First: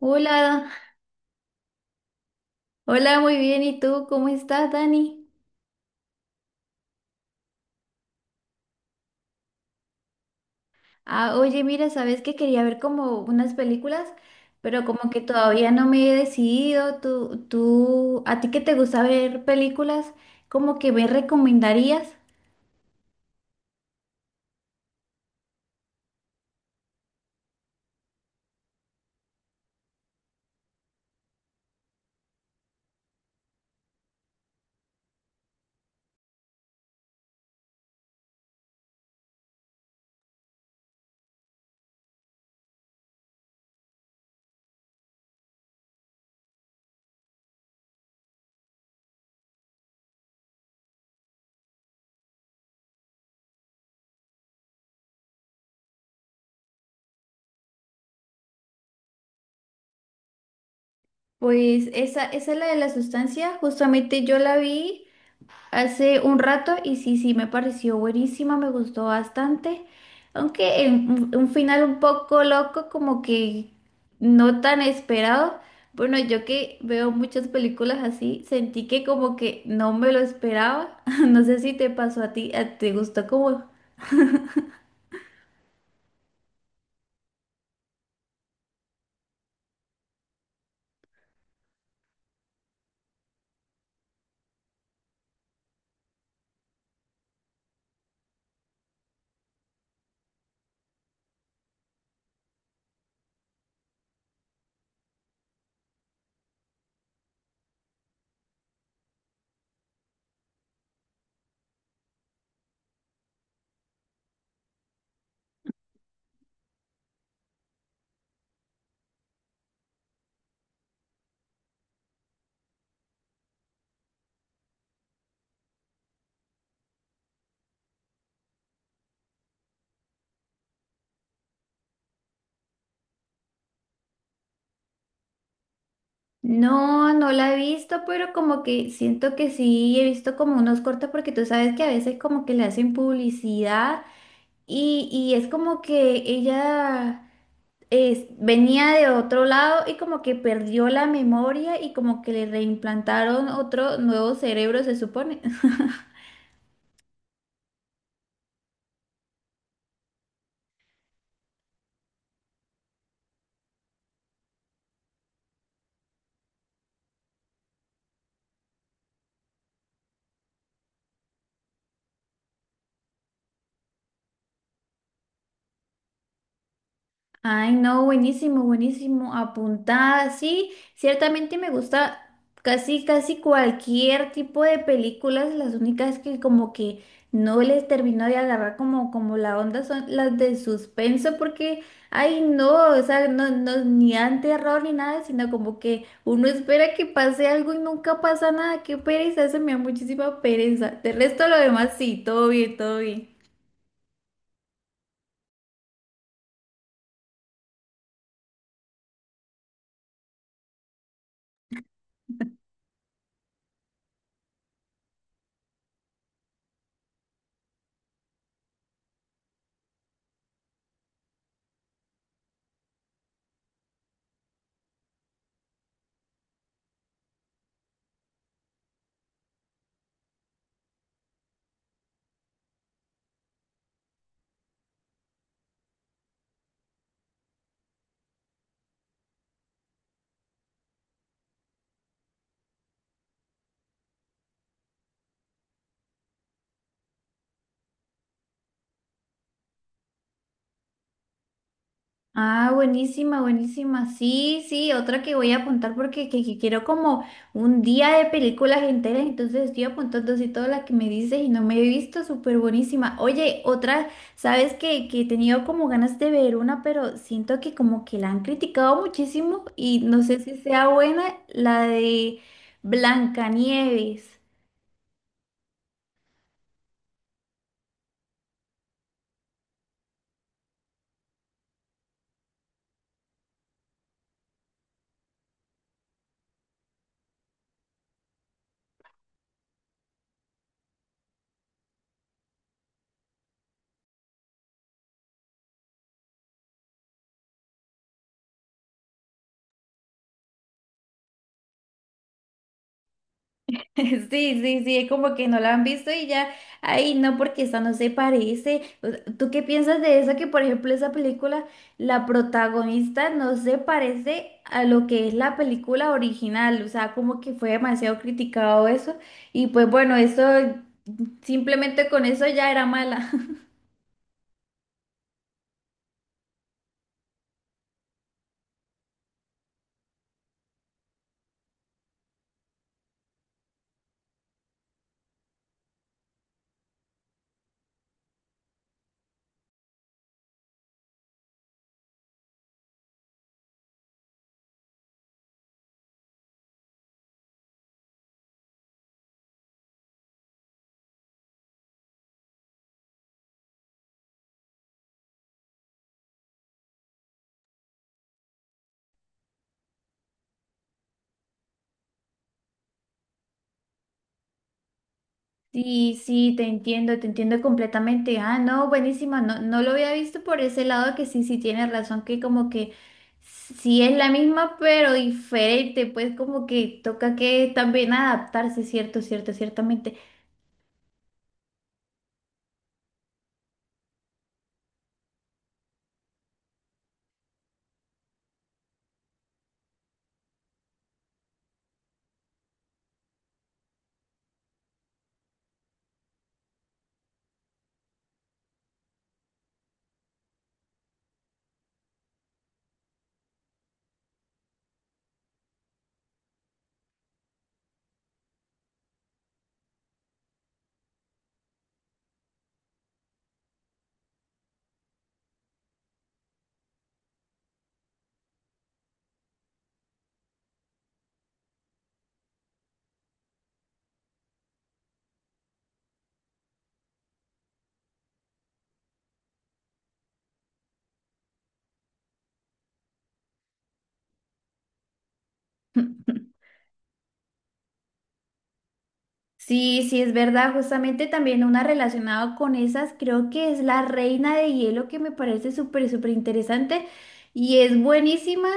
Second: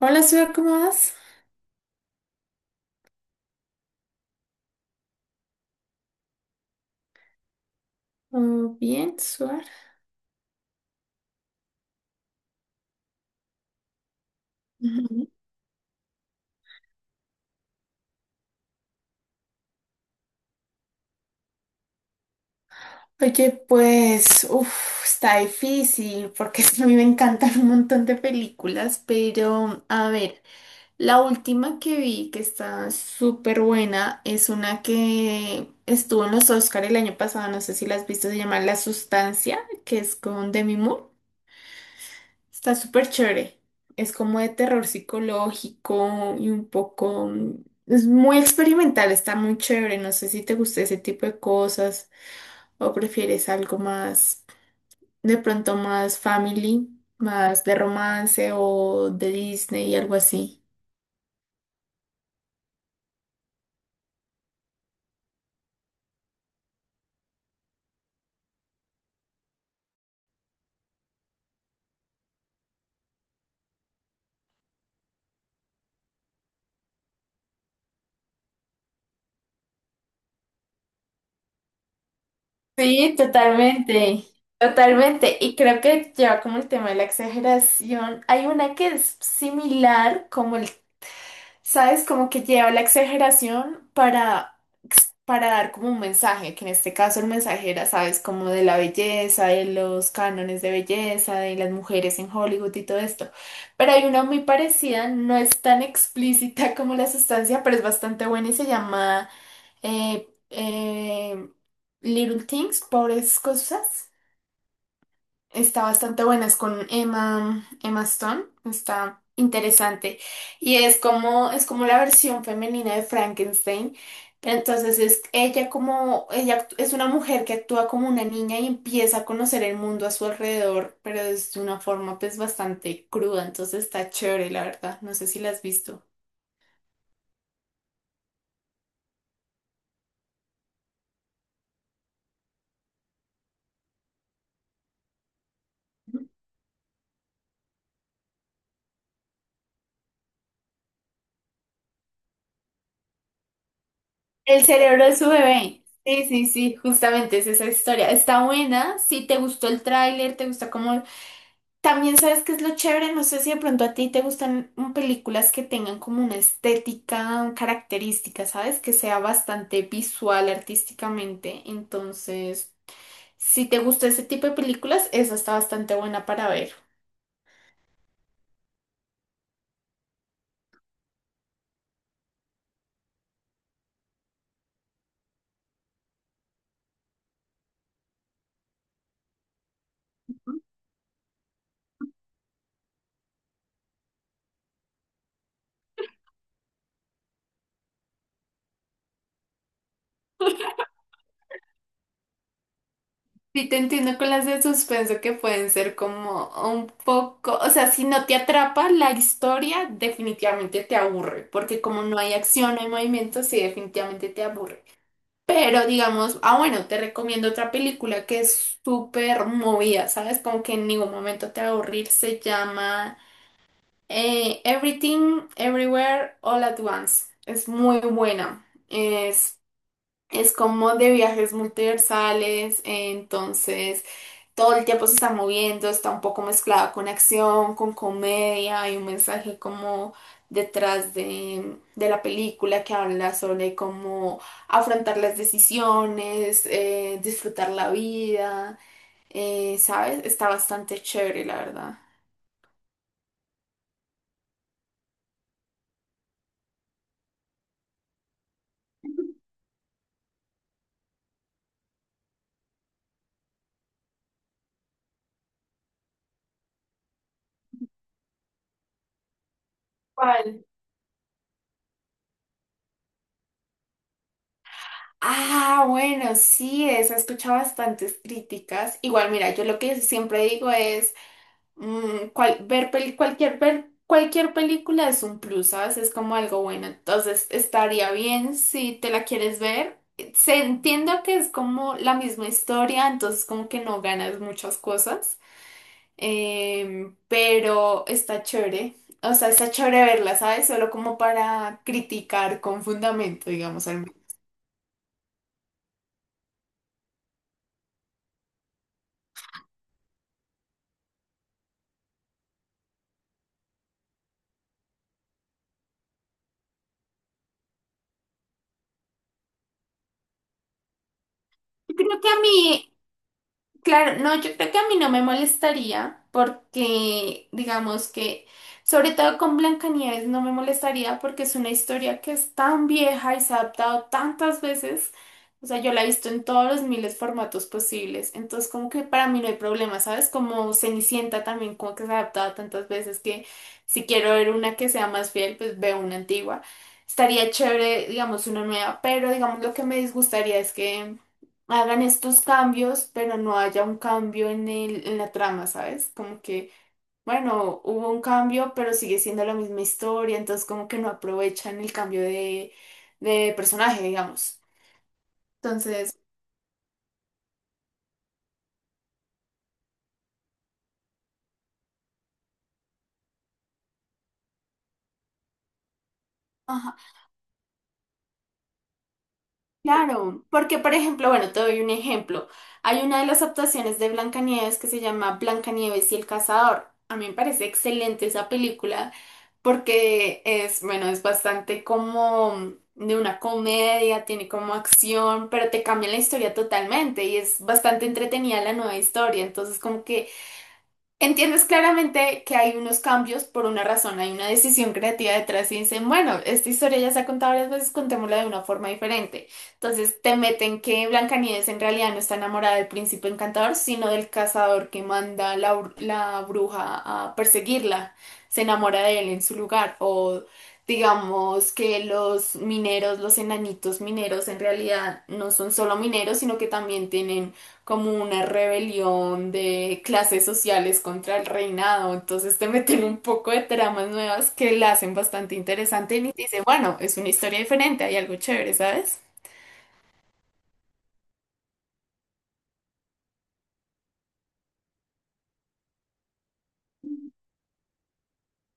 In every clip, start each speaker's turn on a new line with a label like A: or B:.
A: Hola, Suar, ¿cómo vas?
B: hola, muy bien. ¿Y tú cómo estás, Dani?
A: Oh, bien, Suar.
B: Ah, oye, mira, sabes que quería ver como unas películas, pero como que
A: Ujú.
B: todavía no me he decidido. Tú, ¿a ti que te gusta ver películas? ¿Como que me recomendarías?
A: Oye, pues, uf, está difícil porque a mí me encantan un montón de películas, pero a ver, la última que vi que está súper buena es una que estuvo en los Oscar el año pasado, no sé si la has visto, se llama La Sustancia, que es con Demi Moore. Está súper chévere. Es como de terror psicológico y un poco... mm, es muy experimental, está muy chévere. No sé si te gusta ese tipo de cosas o prefieres algo más, de pronto más family, más de romance o de Disney y algo así.
B: Pues esa es la de la sustancia. Justamente yo la vi hace un rato y sí, sí, me pareció buenísima, me gustó bastante, aunque en un final un poco loco, como que no tan esperado. Bueno, yo que veo muchas películas así, sentí que como que no me lo esperaba. No sé si te pasó a ti, ¿te
A: Sí,
B: gustó como...
A: totalmente, totalmente. Y creo que lleva como el tema de la exageración. Hay una que es similar, como el, ¿sabes? Como que lleva la exageración para dar como un mensaje, que en este caso el mensaje era, sabes, como de la belleza, de los cánones de belleza, de las mujeres en Hollywood y todo esto. Pero hay una muy parecida, no es tan explícita como la sustancia, pero es bastante buena y se llama eh, eh, Little Things, Pobres Cosas. Está bastante buena, es con Emma Stone, está interesante. Y es como la versión femenina de Frankenstein. Pero entonces es ella como, es una mujer que actúa como una niña y empieza a conocer el mundo a su alrededor, pero es de una forma pues bastante cruda, entonces está chévere, la verdad. No sé si la has visto.
B: No, no la he visto, pero como que siento que sí, he visto como unos cortos porque tú sabes que a veces como que le hacen publicidad y es como que ella... venía de otro lado y como que perdió la memoria y como que le reimplantaron otro nuevo
A: El
B: cerebro, se
A: cerebro de su
B: supone.
A: bebé. Sí, sí, sí, justamente es esa historia. Está buena, si te gustó el tráiler, te gusta como. También sabes qué es lo chévere, no sé si de pronto a ti te gustan películas que tengan como una estética característica, ¿sabes? Que sea bastante visual artísticamente. Entonces, si te gusta ese tipo de películas, esa está bastante buena para ver.
B: Ay, no, buenísimo, buenísimo. Apuntada, sí, ciertamente me gusta casi, casi cualquier tipo de películas. Las únicas que como que no les termino de agarrar como, como la onda son las de suspenso, porque, ay, no, o sea, no, no, ni dan terror ni nada, sino como que uno espera que pase algo y nunca pasa nada. Qué pereza, eso me da muchísima pereza. De resto, lo demás, sí, todo bien, todo bien.
A: Sí, te entiendo con las de suspenso que pueden ser como un poco, o sea, si no te atrapa la historia, definitivamente te aburre, porque como no hay acción, no hay movimiento, sí, definitivamente te aburre. Pero digamos, ah, bueno, te recomiendo otra película que es súper movida, ¿sabes? Como que en ningún momento te va a aburrir. Se llama Everything, Everywhere, All at Once. Es muy buena. Es como de viajes multiversales, entonces todo el tiempo se está moviendo, está un poco mezclado con acción, con comedia, hay un mensaje como detrás de la película que habla sobre cómo afrontar las decisiones, disfrutar la vida, ¿sabes? Está bastante chévere, la verdad.
B: Ah, buenísima, buenísima. Sí, sí, otra que voy a apuntar porque que quiero como un día de películas enteras, entonces estoy apuntando así todas las que me dices y no me he visto, súper buenísima. Oye, otra, sabes que he tenido como ganas de ver una, pero siento que como que la han criticado muchísimo y no sé si
A: ¿Cuál?
B: sea buena la de Blancanieves.
A: Ah, bueno, sí, eso he escuchado bastantes críticas. Igual, mira, yo lo que siempre digo es... cualquier, ver cualquier película es un plus, ¿sabes? Es como algo bueno. Entonces, estaría bien si te la quieres ver. Se entiendo que es como la misma historia, entonces como que no ganas muchas cosas, pero está chévere. O sea, está chévere verla, ¿sabes? Solo como para criticar con fundamento, digamos. Al menos.
B: Sí, sí, sí, es como que no la han visto y ya, ay, no, porque esa no se parece. O sea, ¿tú qué piensas de eso? Que por ejemplo esa película, la protagonista no se parece a lo que es la película original, o sea, como que fue demasiado criticado eso y pues bueno, eso
A: Yo
B: simplemente
A: creo
B: con
A: que a
B: eso ya era
A: mí
B: mala.
A: Claro, no, yo creo que a mí no me molestaría porque, digamos que, sobre todo con Blancanieves no me molestaría porque es una historia que es tan vieja y se ha adaptado tantas veces. O sea, yo la he visto en todos los miles de formatos posibles. Entonces, como que para mí no hay problema, ¿sabes? Como Cenicienta también, como que se ha adaptado tantas veces que si quiero ver una que sea más fiel, pues veo una antigua. Estaría chévere, digamos, una nueva, pero digamos lo que me disgustaría es que hagan estos cambios, pero no haya un cambio en el, en la trama, ¿sabes? Como que, bueno, hubo un cambio, pero sigue siendo la misma historia, entonces como que no aprovechan el cambio de personaje, digamos. Entonces,
B: Sí, sí, te entiendo completamente. Ah, no, buenísima, no, no lo había visto por ese lado que sí, sí tienes razón, que como que sí es la misma, pero diferente, pues como
A: ajá.
B: que toca que también adaptarse, cierto, cierto, ciertamente.
A: Claro, porque por ejemplo, bueno, te doy un ejemplo. Hay una de las actuaciones de Blancanieves que se llama Blancanieves y el Cazador. A mí me parece excelente esa película porque es, bueno, es bastante como de una comedia, tiene como acción, pero te cambia la historia totalmente y es bastante entretenida la nueva historia. Entonces, como que entiendes claramente que hay unos cambios por una razón, hay una decisión creativa detrás y dicen, bueno, esta historia ya se ha contado varias veces, contémosla de una forma diferente. Entonces te meten que Blancanieves en realidad no está enamorada del príncipe encantador, sino del cazador que manda la, la bruja a perseguirla. Se enamora de él en su lugar. O digamos que los mineros, los enanitos mineros en realidad no son solo mineros, sino que también tienen como una rebelión de clases sociales contra el reinado. Entonces te meten un poco de tramas nuevas que la hacen bastante interesante y te dicen, bueno, es una historia diferente, hay algo chévere, ¿sabes?
B: Sí, sí, es verdad. Justamente también una relacionada con esas, creo que es la Reina de Hielo, que me parece súper, súper interesante y es buenísima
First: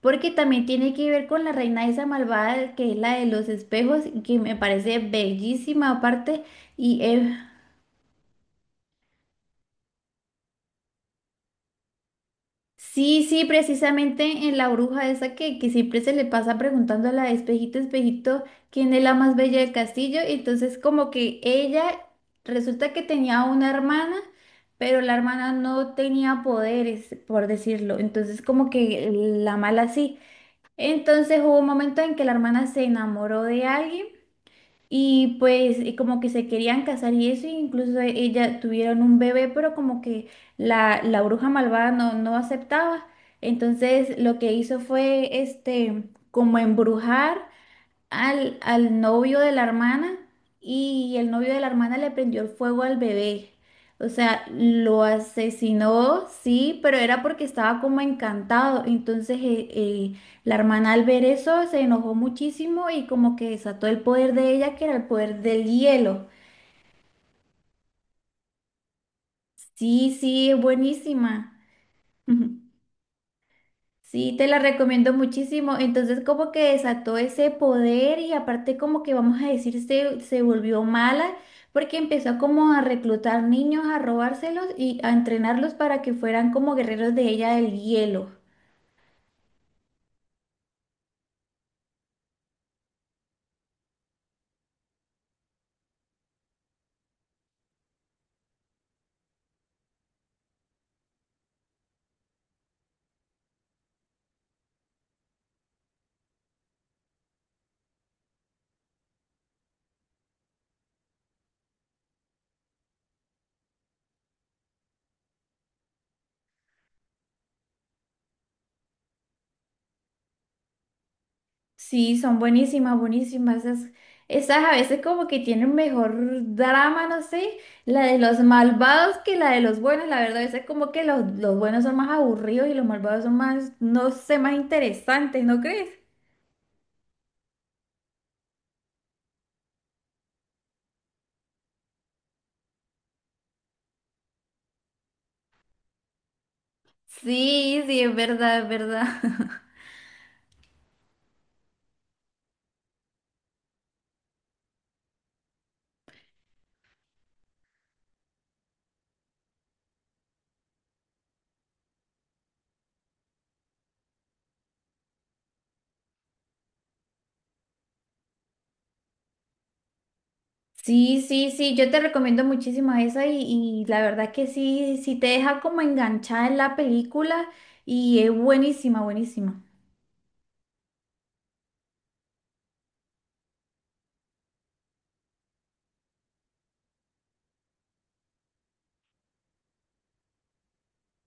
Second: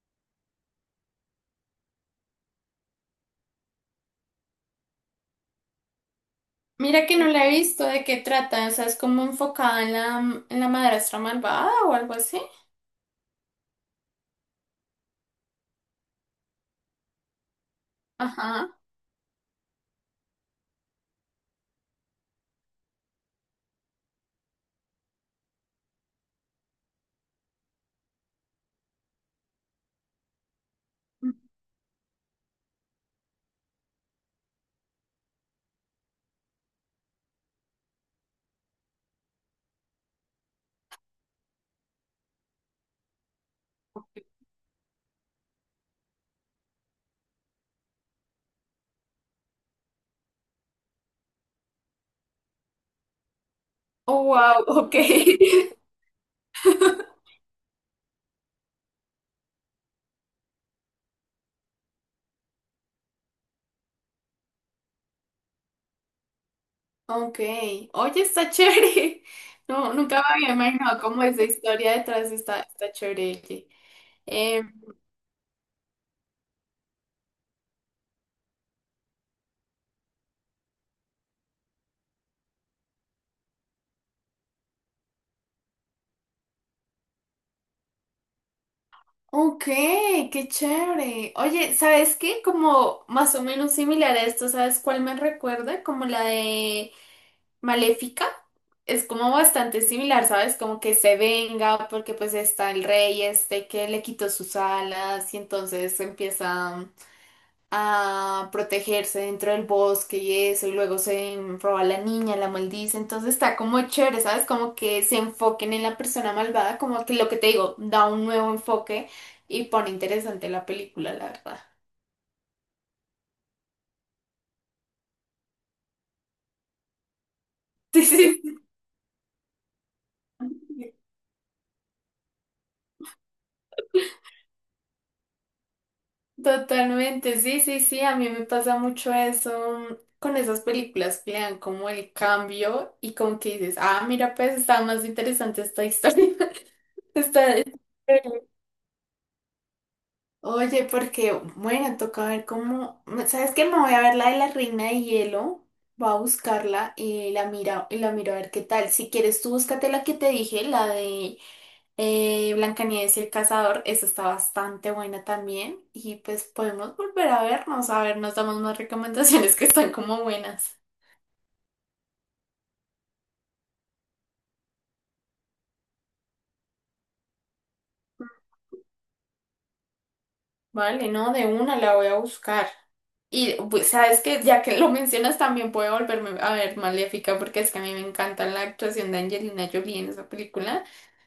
B: porque también tiene que ver con la reina esa malvada que es la de los espejos y que me parece bellísima aparte y
A: Mira que no la he visto, ¿de qué trata? O sea, es como enfocada en la madrastra malvada o algo así.
B: sí, sí, precisamente en la bruja esa que siempre se le pasa preguntando a la espejito, espejito,
A: Ajá.
B: quién es la más bella del castillo. Y entonces como que ella resulta que tenía una hermana, pero la hermana no tenía poderes, por decirlo. Entonces como que la mala sí. Entonces hubo un momento en que la hermana se enamoró de alguien. Y pues y como que se querían casar y eso, e incluso ella tuvieron un bebé, pero como que la bruja malvada no, no aceptaba. Entonces lo que hizo fue este como embrujar al novio de la hermana y el novio de la hermana le prendió el fuego al bebé. O
A: Oh,
B: sea,
A: wow, ok.
B: lo asesinó, sí, pero era porque estaba como encantado. Entonces, la hermana al ver eso se enojó muchísimo y como que desató el poder de ella, que era el poder del hielo.
A: Ok. Oye, está chévere. No,
B: Sí,
A: nunca me
B: sí,
A: había
B: es
A: imaginado cómo es la
B: buenísima.
A: historia detrás está, está chévere.
B: Sí, te la
A: Oye.
B: recomiendo muchísimo. Entonces como que desató ese poder y aparte como que vamos a decir se volvió mala porque empezó como a reclutar niños, a robárselos y a entrenarlos para que fueran como guerreros de ella del hielo.
A: Ok, qué chévere. Oye, ¿sabes qué? Como más o menos similar a esto, ¿sabes cuál me recuerda? Como la de Maléfica. Es como bastante similar, ¿sabes? Como que se venga porque pues está el rey este que le quitó sus alas y entonces empieza a protegerse dentro del bosque y eso, y luego se roba a la niña, la maldice, entonces está como chévere, ¿sabes? Como que se enfoquen en la persona malvada, como que lo que te digo, da un nuevo enfoque y pone interesante la película, la verdad.
B: Sí, son buenísimas, buenísimas. Esas, esas a veces como que tienen mejor drama, no sé, la
A: Sí, sí,
B: de los
A: sí.
B: malvados que la de los buenos. La verdad, a veces como que los buenos son más aburridos y los malvados son más, no sé, más interesantes, ¿no crees?
A: Totalmente, sí, sí, sí, a mí me pasa mucho eso con esas películas que le dan como el cambio y como que dices, ah, mira, pues está más interesante esta historia. Está.
B: Sí, sí, es verdad, es verdad.
A: Oye, porque, bueno, toca ver cómo. ¿Sabes qué? Me voy a ver la de la Reina de Hielo. Voy a buscarla y la miro a ver qué tal. Si quieres, tú búscate la que te dije, la de Blancanieves y el Cazador. Esa está bastante buena también. Y pues podemos volver a vernos, a ver, nos damos más recomendaciones que están como buenas.
B: Sí, sí, sí, yo te recomiendo muchísimo esa y la verdad que sí, sí te deja como enganchada en la película y es buenísima, buenísima.
A: Vale, no, de una la voy a buscar. Y pues, sabes que ya que lo mencionas también puedo volverme a ver Maléfica porque es que a mí me encanta la actuación de Angelina Jolie en esa película.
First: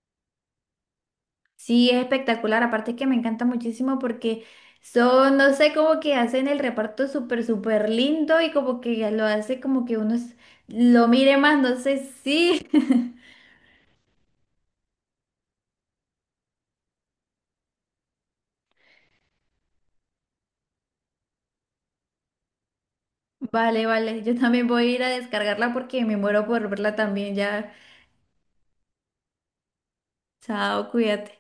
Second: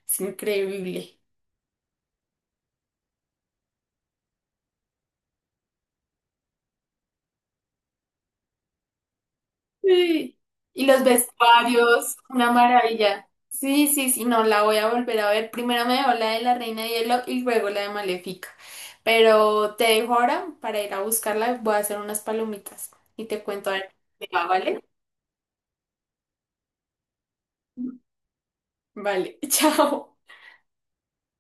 A: Es increíble.
B: Sí, es espectacular, aparte que me encanta muchísimo porque son, no sé, como que hacen el reparto súper, súper lindo y como que ya lo hace como que
A: Sí. Y los
B: lo mire más, no sé,
A: vestuarios, una
B: sí.
A: maravilla. Sí, sí, sí, no, la voy a volver a ver. Primero me veo la de la Reina de Hielo y luego la de Maléfica. Pero te dejo ahora para ir a buscarla. Voy a hacer unas palomitas y te cuento a
B: Vale,
A: ver
B: vale,
A: qué
B: yo
A: va,
B: también
A: ¿vale?
B: voy a ir a descargarla porque me muero por verla también ya.
A: Vale, chao.
B: Chao, cuídate.